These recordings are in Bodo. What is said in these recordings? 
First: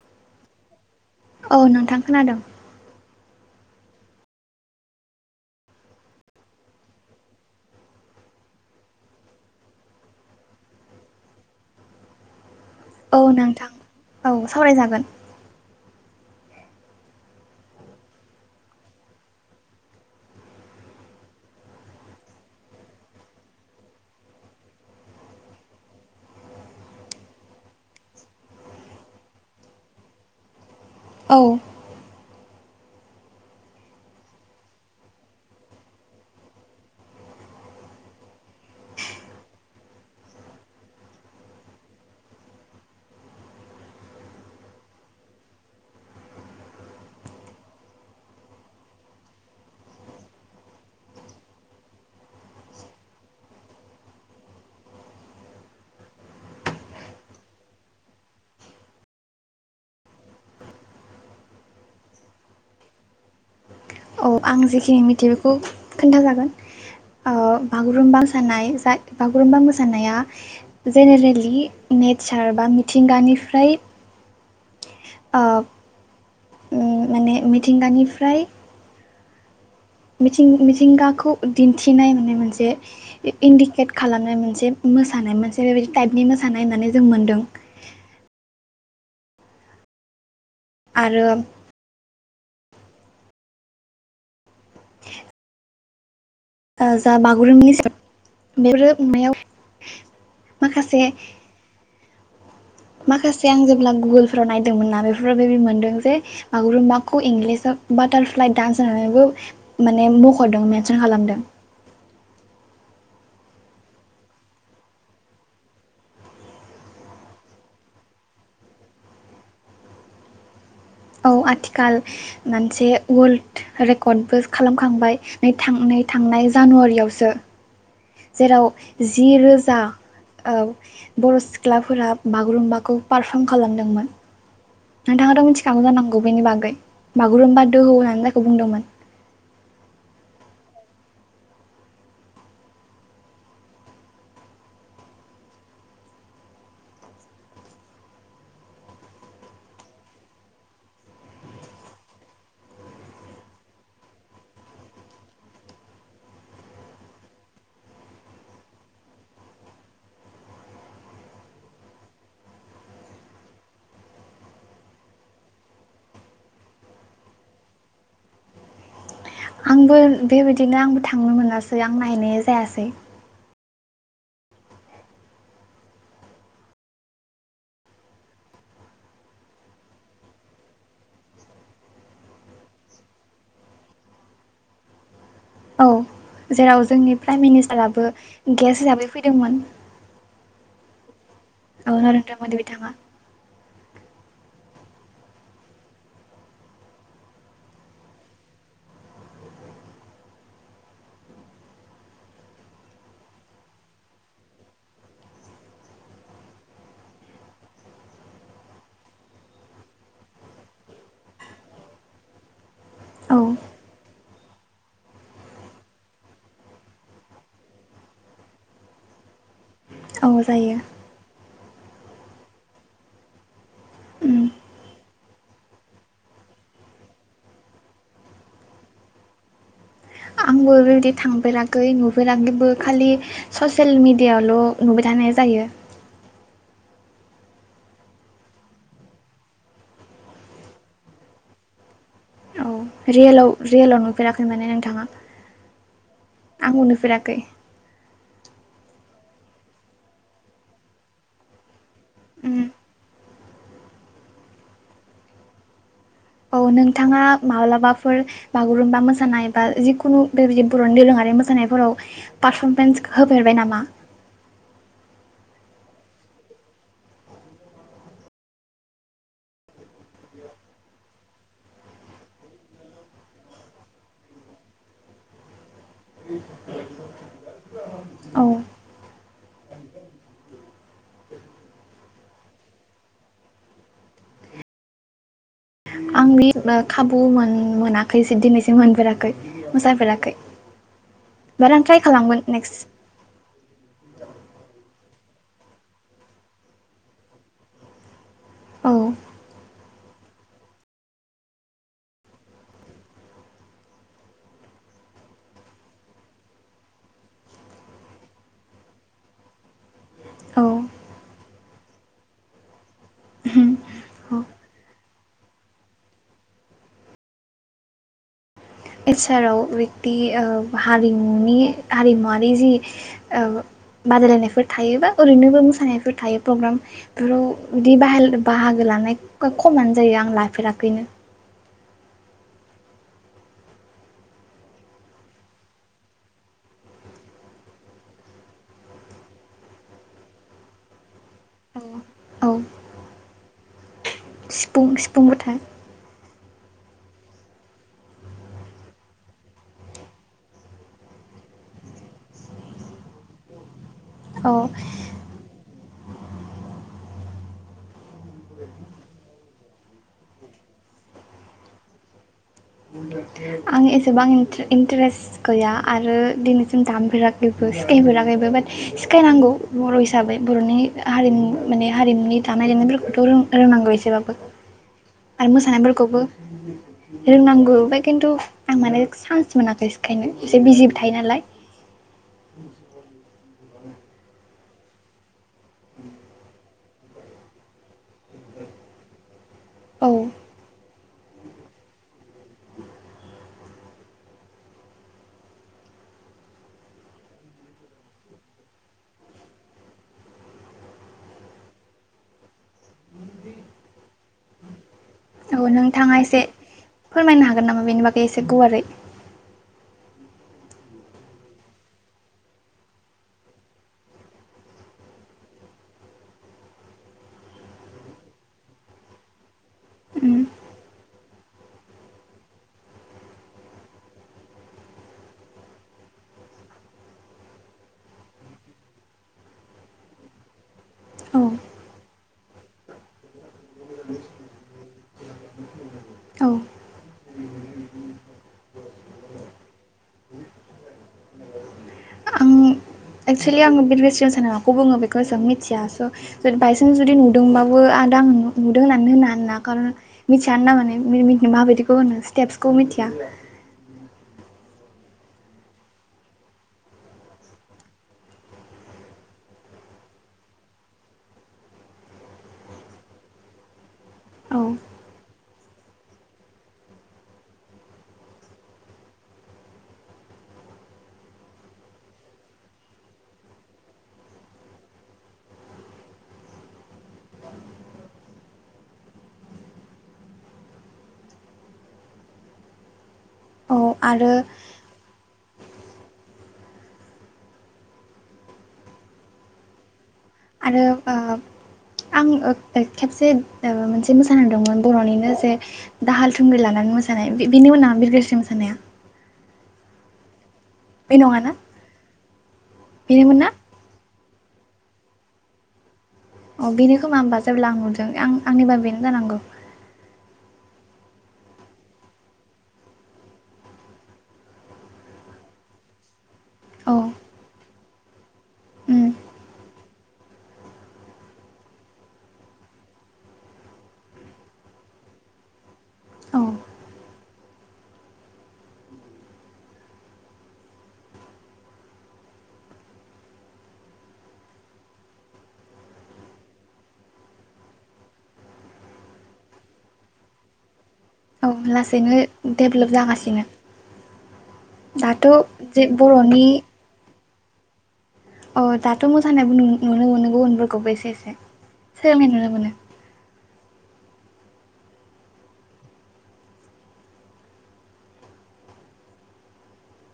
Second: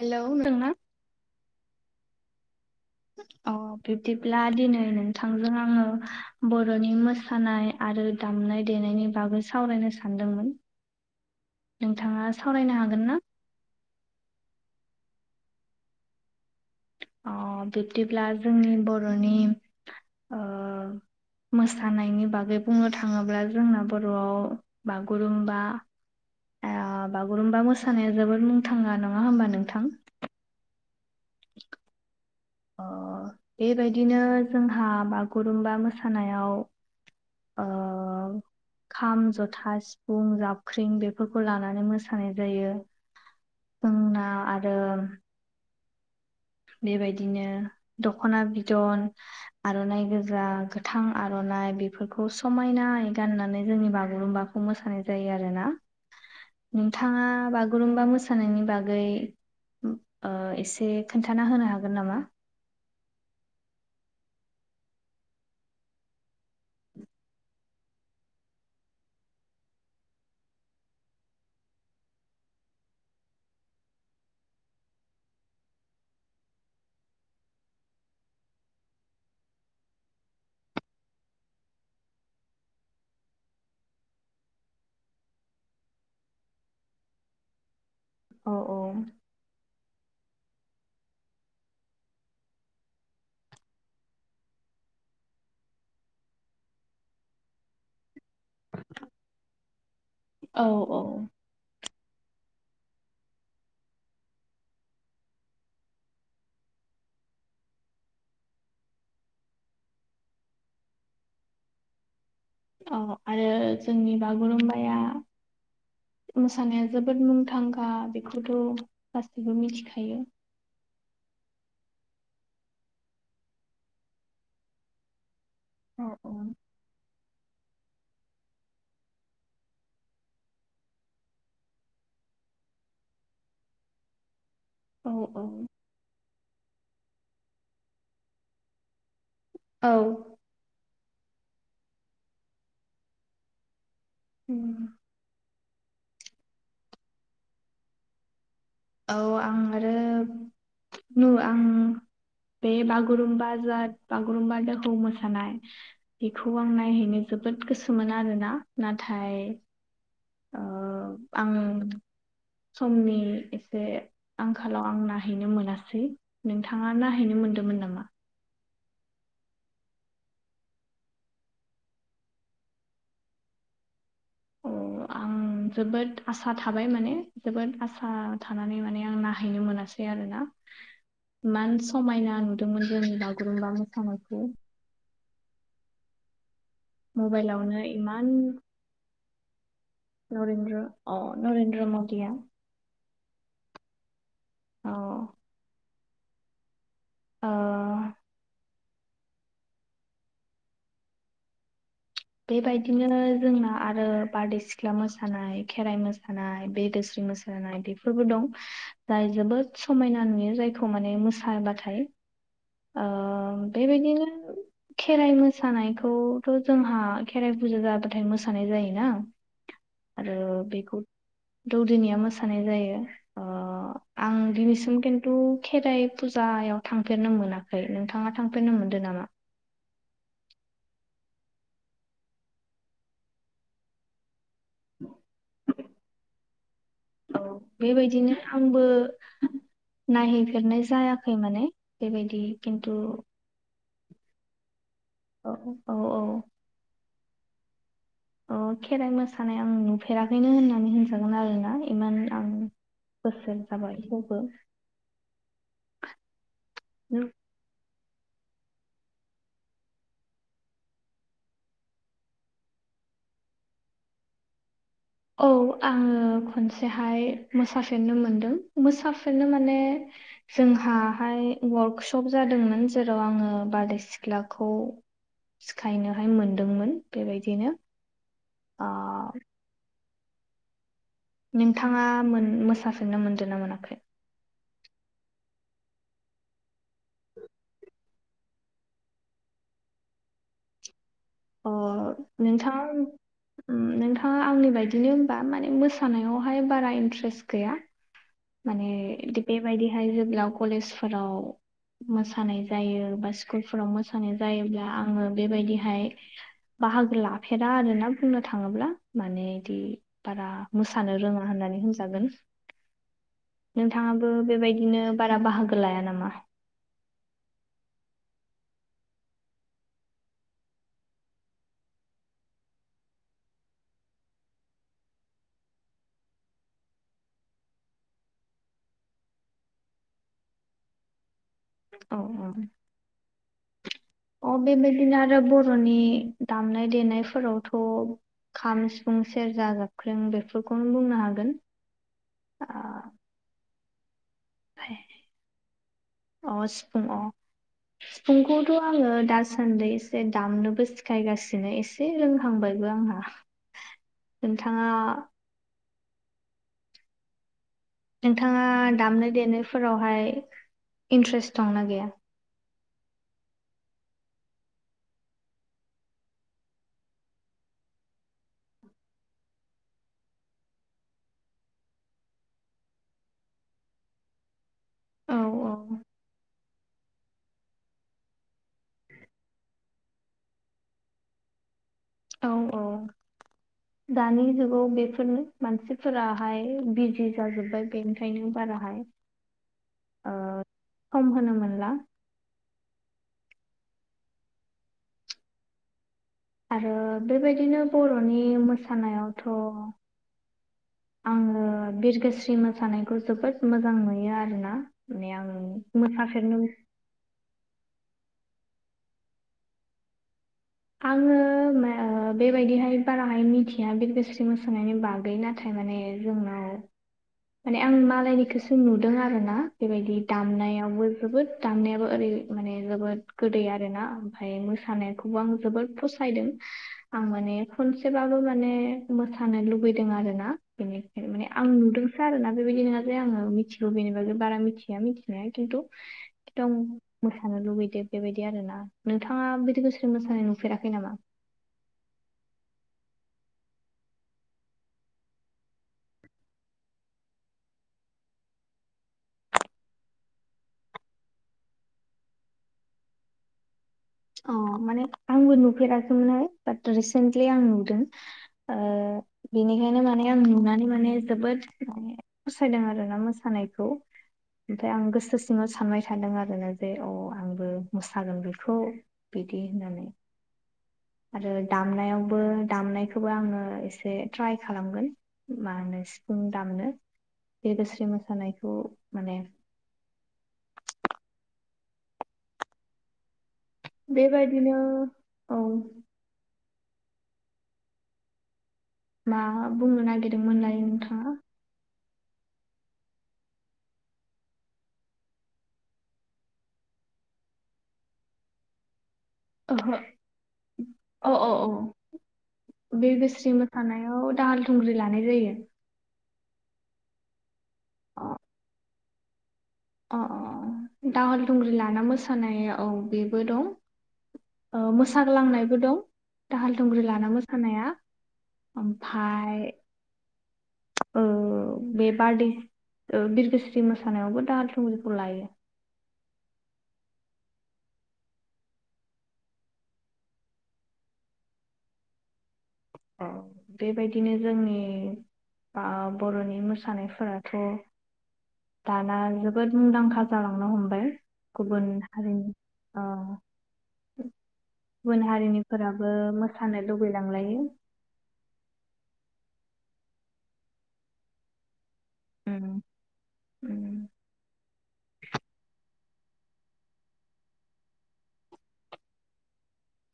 हेलौ बुंदोंना। औ नोंथां खोनादों। अ बिब्दिब्ला दिनै नोंथांजों आङो बर'नि मोसानाय। आरो दामनाय देनायनि बागै सावरायनो सानदोंमोन। नोंथाङा सावरायनो हागोन। ना? औ नोंथां औ सावरायजागोन। बिब्दिब्ला जोंनि बर'नि मोसानायनि बागै बुंनो थाङोब्ला जोंना बर'आव बागुरुमबा बागुरुम्बा मोसानाया जोबोद मुंथांना नङा होमबा नोंथां। औ [unintelligible] बेबायदिनो जोंहा बागुरुमबा मोसानायाव ओ खाम जथा सिफुं जाबख्रिं बेफोरखौ लानानै मोसानाय जायो। जोंना आरो बेबायदिनो दख'ना बिदन आर'नाइ गोजा गोथां आर'नाइ बेफोरखौ समायनाय गाननानै जोंनि बागुरुम्बा खौ मोसानाय जायो आरो ना नोंथाङा बागुरुम्बा मोसानायनि बागै एसे खोनन्थाना होनो हागोन नामा औ आं जेखिनि मिथियो बेखौ खोन्थाजागोन बागुरुमबा मोसानाय बागुरुमबा मोसानाया जेनेरेलि नेचार बा मिथिंगानिफ्राय माने मिथिंगानिफ्राय मिथिं मिथिंगाखौ दिन्थिनाय माने मोनसे इन्डिकेट खालामनाय मोनसे मोसानाय मोनसे बेबायदि टाइपनि मोसानाय होननानै जों मोन्दों। अ औ आरो जा बागुरुमनि बेफोरो नुनायाव औ औ माखासे आं जेब्ला गुगोलफ्राव नायदोंमोन बेफोराव बेदि मोनदों जे बागुरुमबाखौ इंलिसाव बाटारफ्लाइ डान्स होनानैबो माने मख'दों मेनसन खालामदों औ आरो जोंनि बागुरुमबाया मोसानाया जोबोद मुंदांखा बेखौथ' गासैबो मिथिखायो औ आथिखाल मोनसे वर्ल्ड रेकर्डबो खालामखांबाय नै थां नै औ औ थांनाय जानुवारियावसो जेराव जि रोजा बर' सिख्लाफोरा बागुरुम्बाखौ पारफर्म खालामदोंमोन औ नोंथाङाथ' मिथिखागौ जानांगौ बेनि बागै बागुरुम्बा दोहौ होननानै जायखौ बुंदोंमोन औ उम औ आं आरो नु आं बे बागुरुम्बा ज बागुरुम्बा जोंखौ मोसानाय बेखौ आं नायहैनो जोबोद गोसोम मोनो आरोना नाथाय आं समनि एसे आंखालाव आं नायहैनो मोनासै नोंथाङा नायहैनो मोनदोंमोन नामा आंबो बेबायदिनो आंबो थांनो मोनासै आं नायहैनाय जायासै अ आं जोबोद आसा थाबाय माने जोबोद आसा थानानै माने आं नायाहैनो मोनासै आरो ना इमान समायना नुदोंमोन जोंनि बागुरुम्बा मोसानायखौ औ जेराव जोंनि प्राइम मबाइलावनो मिनिस्टाराबो इमान गेस्ट हिसाबै फैदोंमोन नरेनद्र अ नरेन औ नरेन्द्र मदि बिथाङा औ ओ बेबायदिनो जोंना आरो बारदै सिख्ला मोसानाय खेराइ मो मोसानाय बे दोस्रि मोसानाय बेफोरबो दं जाय जोबोद समायना नुयो जायखौ माने मोसाब्लाथाय औ बेबायदिनो खेराइ मोसानायखौथ' जोंहा खेराइ फुजा जाबाथाय मोसानाय जायोना औ आरो जायो बेखौ दौदिनिया मोसानाय जायो उम आं दिनैसिम खिन्थु खेराइ फुजायाव थांफेरनो मोना नोंथाङा थांफेरनो मोनदों नामा आंबो बेओरैबायदि थांफेराखै नुफेराखैबो खालि ससियेल मेडियाायावल' नुबाय थानाय जायो औ बेबायदिनो आंबो नायहैफेरनाय जायाखै माने बेबायदि खिन्थु रियेल रियेलाव नुफेराखै माने नोंथाङा औ औ औ आंबो नुफेराखै अ खेराइ मोसानाय आं नुफेराखैनो होननानै होनजागोन आरोना इमान आं उम बोसोन जाबाय थेवबो औ नोंथाङा माब्लाबाफोर बागुरुम्बा मोसानाय बा जिखुनु बेबायदि बर'नि दोरोङारि मोसानायफोराव पारफरमेन्स होफेरबाय नामा औ आंङो खनसेहाय मोसाफेरनो मोनदों मोसाफेरनो माने जोंहाहाय वार्कशप जादोंमोन जेराव आंङो बारदै सिख्लाखौ सिखायनोहाय मोनदोंमोन बेबायदिनो औ अ नोंथांङा मोसाफिननो मोनदों ना मोनाखै आंनि खाबु मोन मोनाखै दिनैसिम मोनफेराखै मोसाफेराखै अ बाट आं ट्राइ खालामगोन नेक्स्ट नोंथां नोंथाङा आंनि बायदिनो होनबा माने मोसानायावहाय बारा इन्ट्रेस्ट गैया औ माने बेबायदिहाय जेब्ला कलेजफोराव मोसानाय जायो बा स्कुलफोराव मोसानाय जायोब्ला आङो बेबायदिहाय बाहागो लाफेरा आरोना बुंनो थाङोब्ला माने बिदि बारा औ मोसानो रोङा होननानै होनजागोन नोंथांङाबो औ बेबायदिनो बारा बाहागो लाया नामा एचाराव बिदि ओ हारिमुनि हारिमुवारि जि बादायलायनायफोर थायो बा ओरैनोबो मोसानायफोर थायो प्रग्राम बेयाव बिदि बाहाय बाहागो लानाय खमानो जायो आं लाफेराखैनो औ औ अ बेबायदिनो आरो बर'नि दामनाय देनायफोरावथ' खाम सिफुं सेरजा जाबख्रिं बेफोरखौनो बुंनो हागोन औ सिफुं सिफुंबोथाय अ सिफुं अ सिफुंखौथ' आंङो दासान्दि एसे दामनोबो सिखायगासिनो एसे एसे रोंहांबायबो आंहा औ नोंथांङा नोंथांङा दामनाय देनायफोरावहाय इन्ट्रेस्ट दंना गैया [unintelligible] आं एसेबां इन्टारेस्ट गैया आरो दिनैसिम दामफेराखैबो सिखायफेराखैबो बाट सिखायनांगौ बर' हिसाबै बर'नि हारिमु माने हारिमुनि दानाय लोंनायफोरखौथ' रों रोंनांगौ एसेबाबो [inaudible] आरो औ मोसानायफोरखौबो रोंनांगौ बे खिन्थु आं माने चान्स मोनाखै सिखायनो एसे बिजिबो थायो नालाय औ औ दानि जुगाव बेफोरनो मानसिफोराहाय बिजि जाजोब्बाय बेनिखायनो बाराहाय औ सम होनो मोनला आरो बेबायदिनो बर'नि मोसानायावथ' आंङो बिरगोस्रि मोसानायखौ जोबोद मोजां नुयो आरोना माने आं औ नोंथांङा एसे मोसाफेरनो फोरमायनो हागोन नामा बेनि बागै एसे गुवारै आंङो बेबायदिहाय बाराहाय मिथिया बे गोसोरथि मोसानायनि बागैना नाथाय माने जोंनाव माने आं मालायनिखौसो नुदों आर ना बेबायदि दामनायावबो जोबोद दामनायाबो ओरै माने जोबोद गोदै आर ना ओमफाय मोसानायखौबो आं जोबोद फसायदों आं माने खनसेबाबो माने मोसानो लुुबैदों आरोना बेनिखायनो औ माने आं नुदोंसो आरो ना बेबायदि नालथाय आंङो मिथिगौ बेनिब बारा मिथिया मिथिनायाया खिन्थु औ खिनथु मोसानो लुुबैदो बेबायदि आरो ना नोंथांङा बिदि गोसो मोसानाय फेराखै नामा आं एक्सुवुलि आंङो बे रेस्टुरेन्ट जानो माखौङो बेखौ जों मिथिया स' बायसान्स जुदि नुदोंबाबो आद आं नुदों होननानै होनो आरा खारन मिथियानो ना माने माबायदिखौ होनो स्टेप्सखौ मिथिया अ माने आंबो नुफेराखैमोनहाय बाट रिसेन्टलि आं नुदों बेनिखायनो माने आं नुनानै माने जोबोद माने फसायदों आरोना मोसानायखौ औ ओमफ्राय आं गोसोसिमाव सानबाय थादों आरोना जे अ आंबो मोसागोन बेखौ बिटि नामै आरो दामनायावबो दामनायखौबो आङो एसे ट्राइ खालामगोन मा होनो सिफुं दामनो बे बोस्रि मोसानायखौ माने औ आरो बेबायदिनो औ मा बुंनो नागिरदों आरो आं खेबसे मोनसे मोसानायदोंमोन बर'निनो जे दाहाल थुंग्रि लानानै मोसानाय बिनि उनाव बिरगोस्रिरि मोसानाया ओहो बे अ अ नङाना औ बेनोमोन ना बिरगोस्रि मोसा थानायाव दाहाल थुंग्रि लानाय जायो अ बेनो खोमा होनोमबा जेब्ला आं नुदों अ आं आंनिबा बेनो जानांगौ अ अ दाहाल दुंग्रि लाना मोसानाय औ बेबो दं मोसाग्लांनायबो दं दाहाल औ थुंग्रि लाना मोसानाया उम ओमफ्राय औ बे बारडे बिरगोस्रि मोसानायावबो दा थुंगिखौ लायो औ बेबायदिनो जोंनि बा बर'नि मोसानायफोराथ' दाना जोबोद मुंदांखा जालांनो हमबाय औ गुबुन लासैनो हारिनि डेभेलप जागासिनो गुबुन दाथ' जे हारिनिफोराबो बर'नि मोसानो लुबैलांलायो अ दाथ' मोसानायबो नुनो मोनो गुबुनफोरखौबो एसे एसे नुनो उ मोनो उ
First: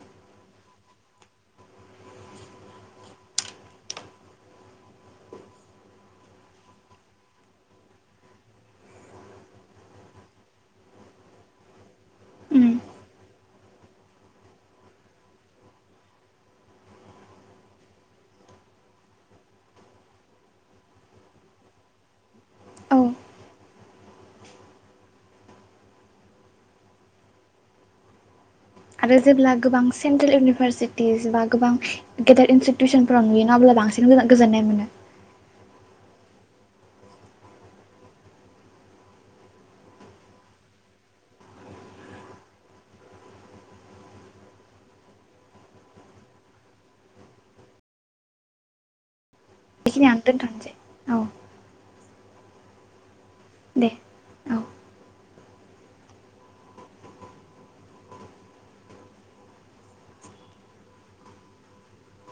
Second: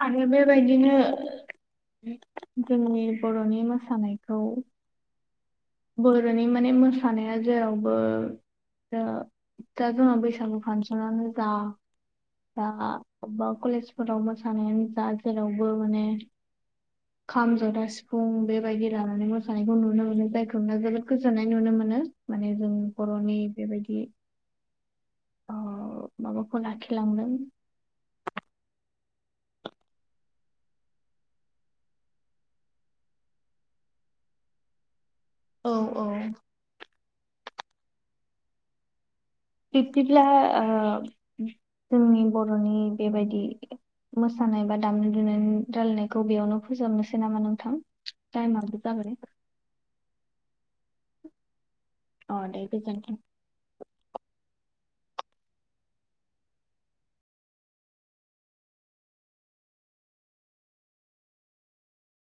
आरो बेबायदिनो जोंनि बर'नि मोसानायखौ बर'नि माने मोसानाया जेरावबो दा दा जोंहा बैसागु फांसनानो जा दा उम अबेबा कलेजफोराव मोसानायानो जा जेरावबो माने खाम जथा सिफुं बेबायदि लानानै मोसानायखौ नुनो मोनो जायखौ जोबोद गोजोननाय नुनो मोनो माने जों औ बर'नि बेबायदि माबाखौ लाखिलांदों आरो जेब्ला गोबां सेन्ट्रेल इउनिभारसिटिस बा गोबां गेदेर इनस्टिटिउसनफोराव नुयो ना अब्ला बांसिन गोजोननाय मोनो औ औ बिब्दिब्ला जोंनि बर'नि बेबायदि मोसानाय बा दामनाय दुनाय रायलायनायखौ बेयावनो फोजोबनोसै नामा नोंथां तायिमाबो जाबाय बेखिनि आ दोनथ'नोसै औ अ दे गोजोनथों दे औ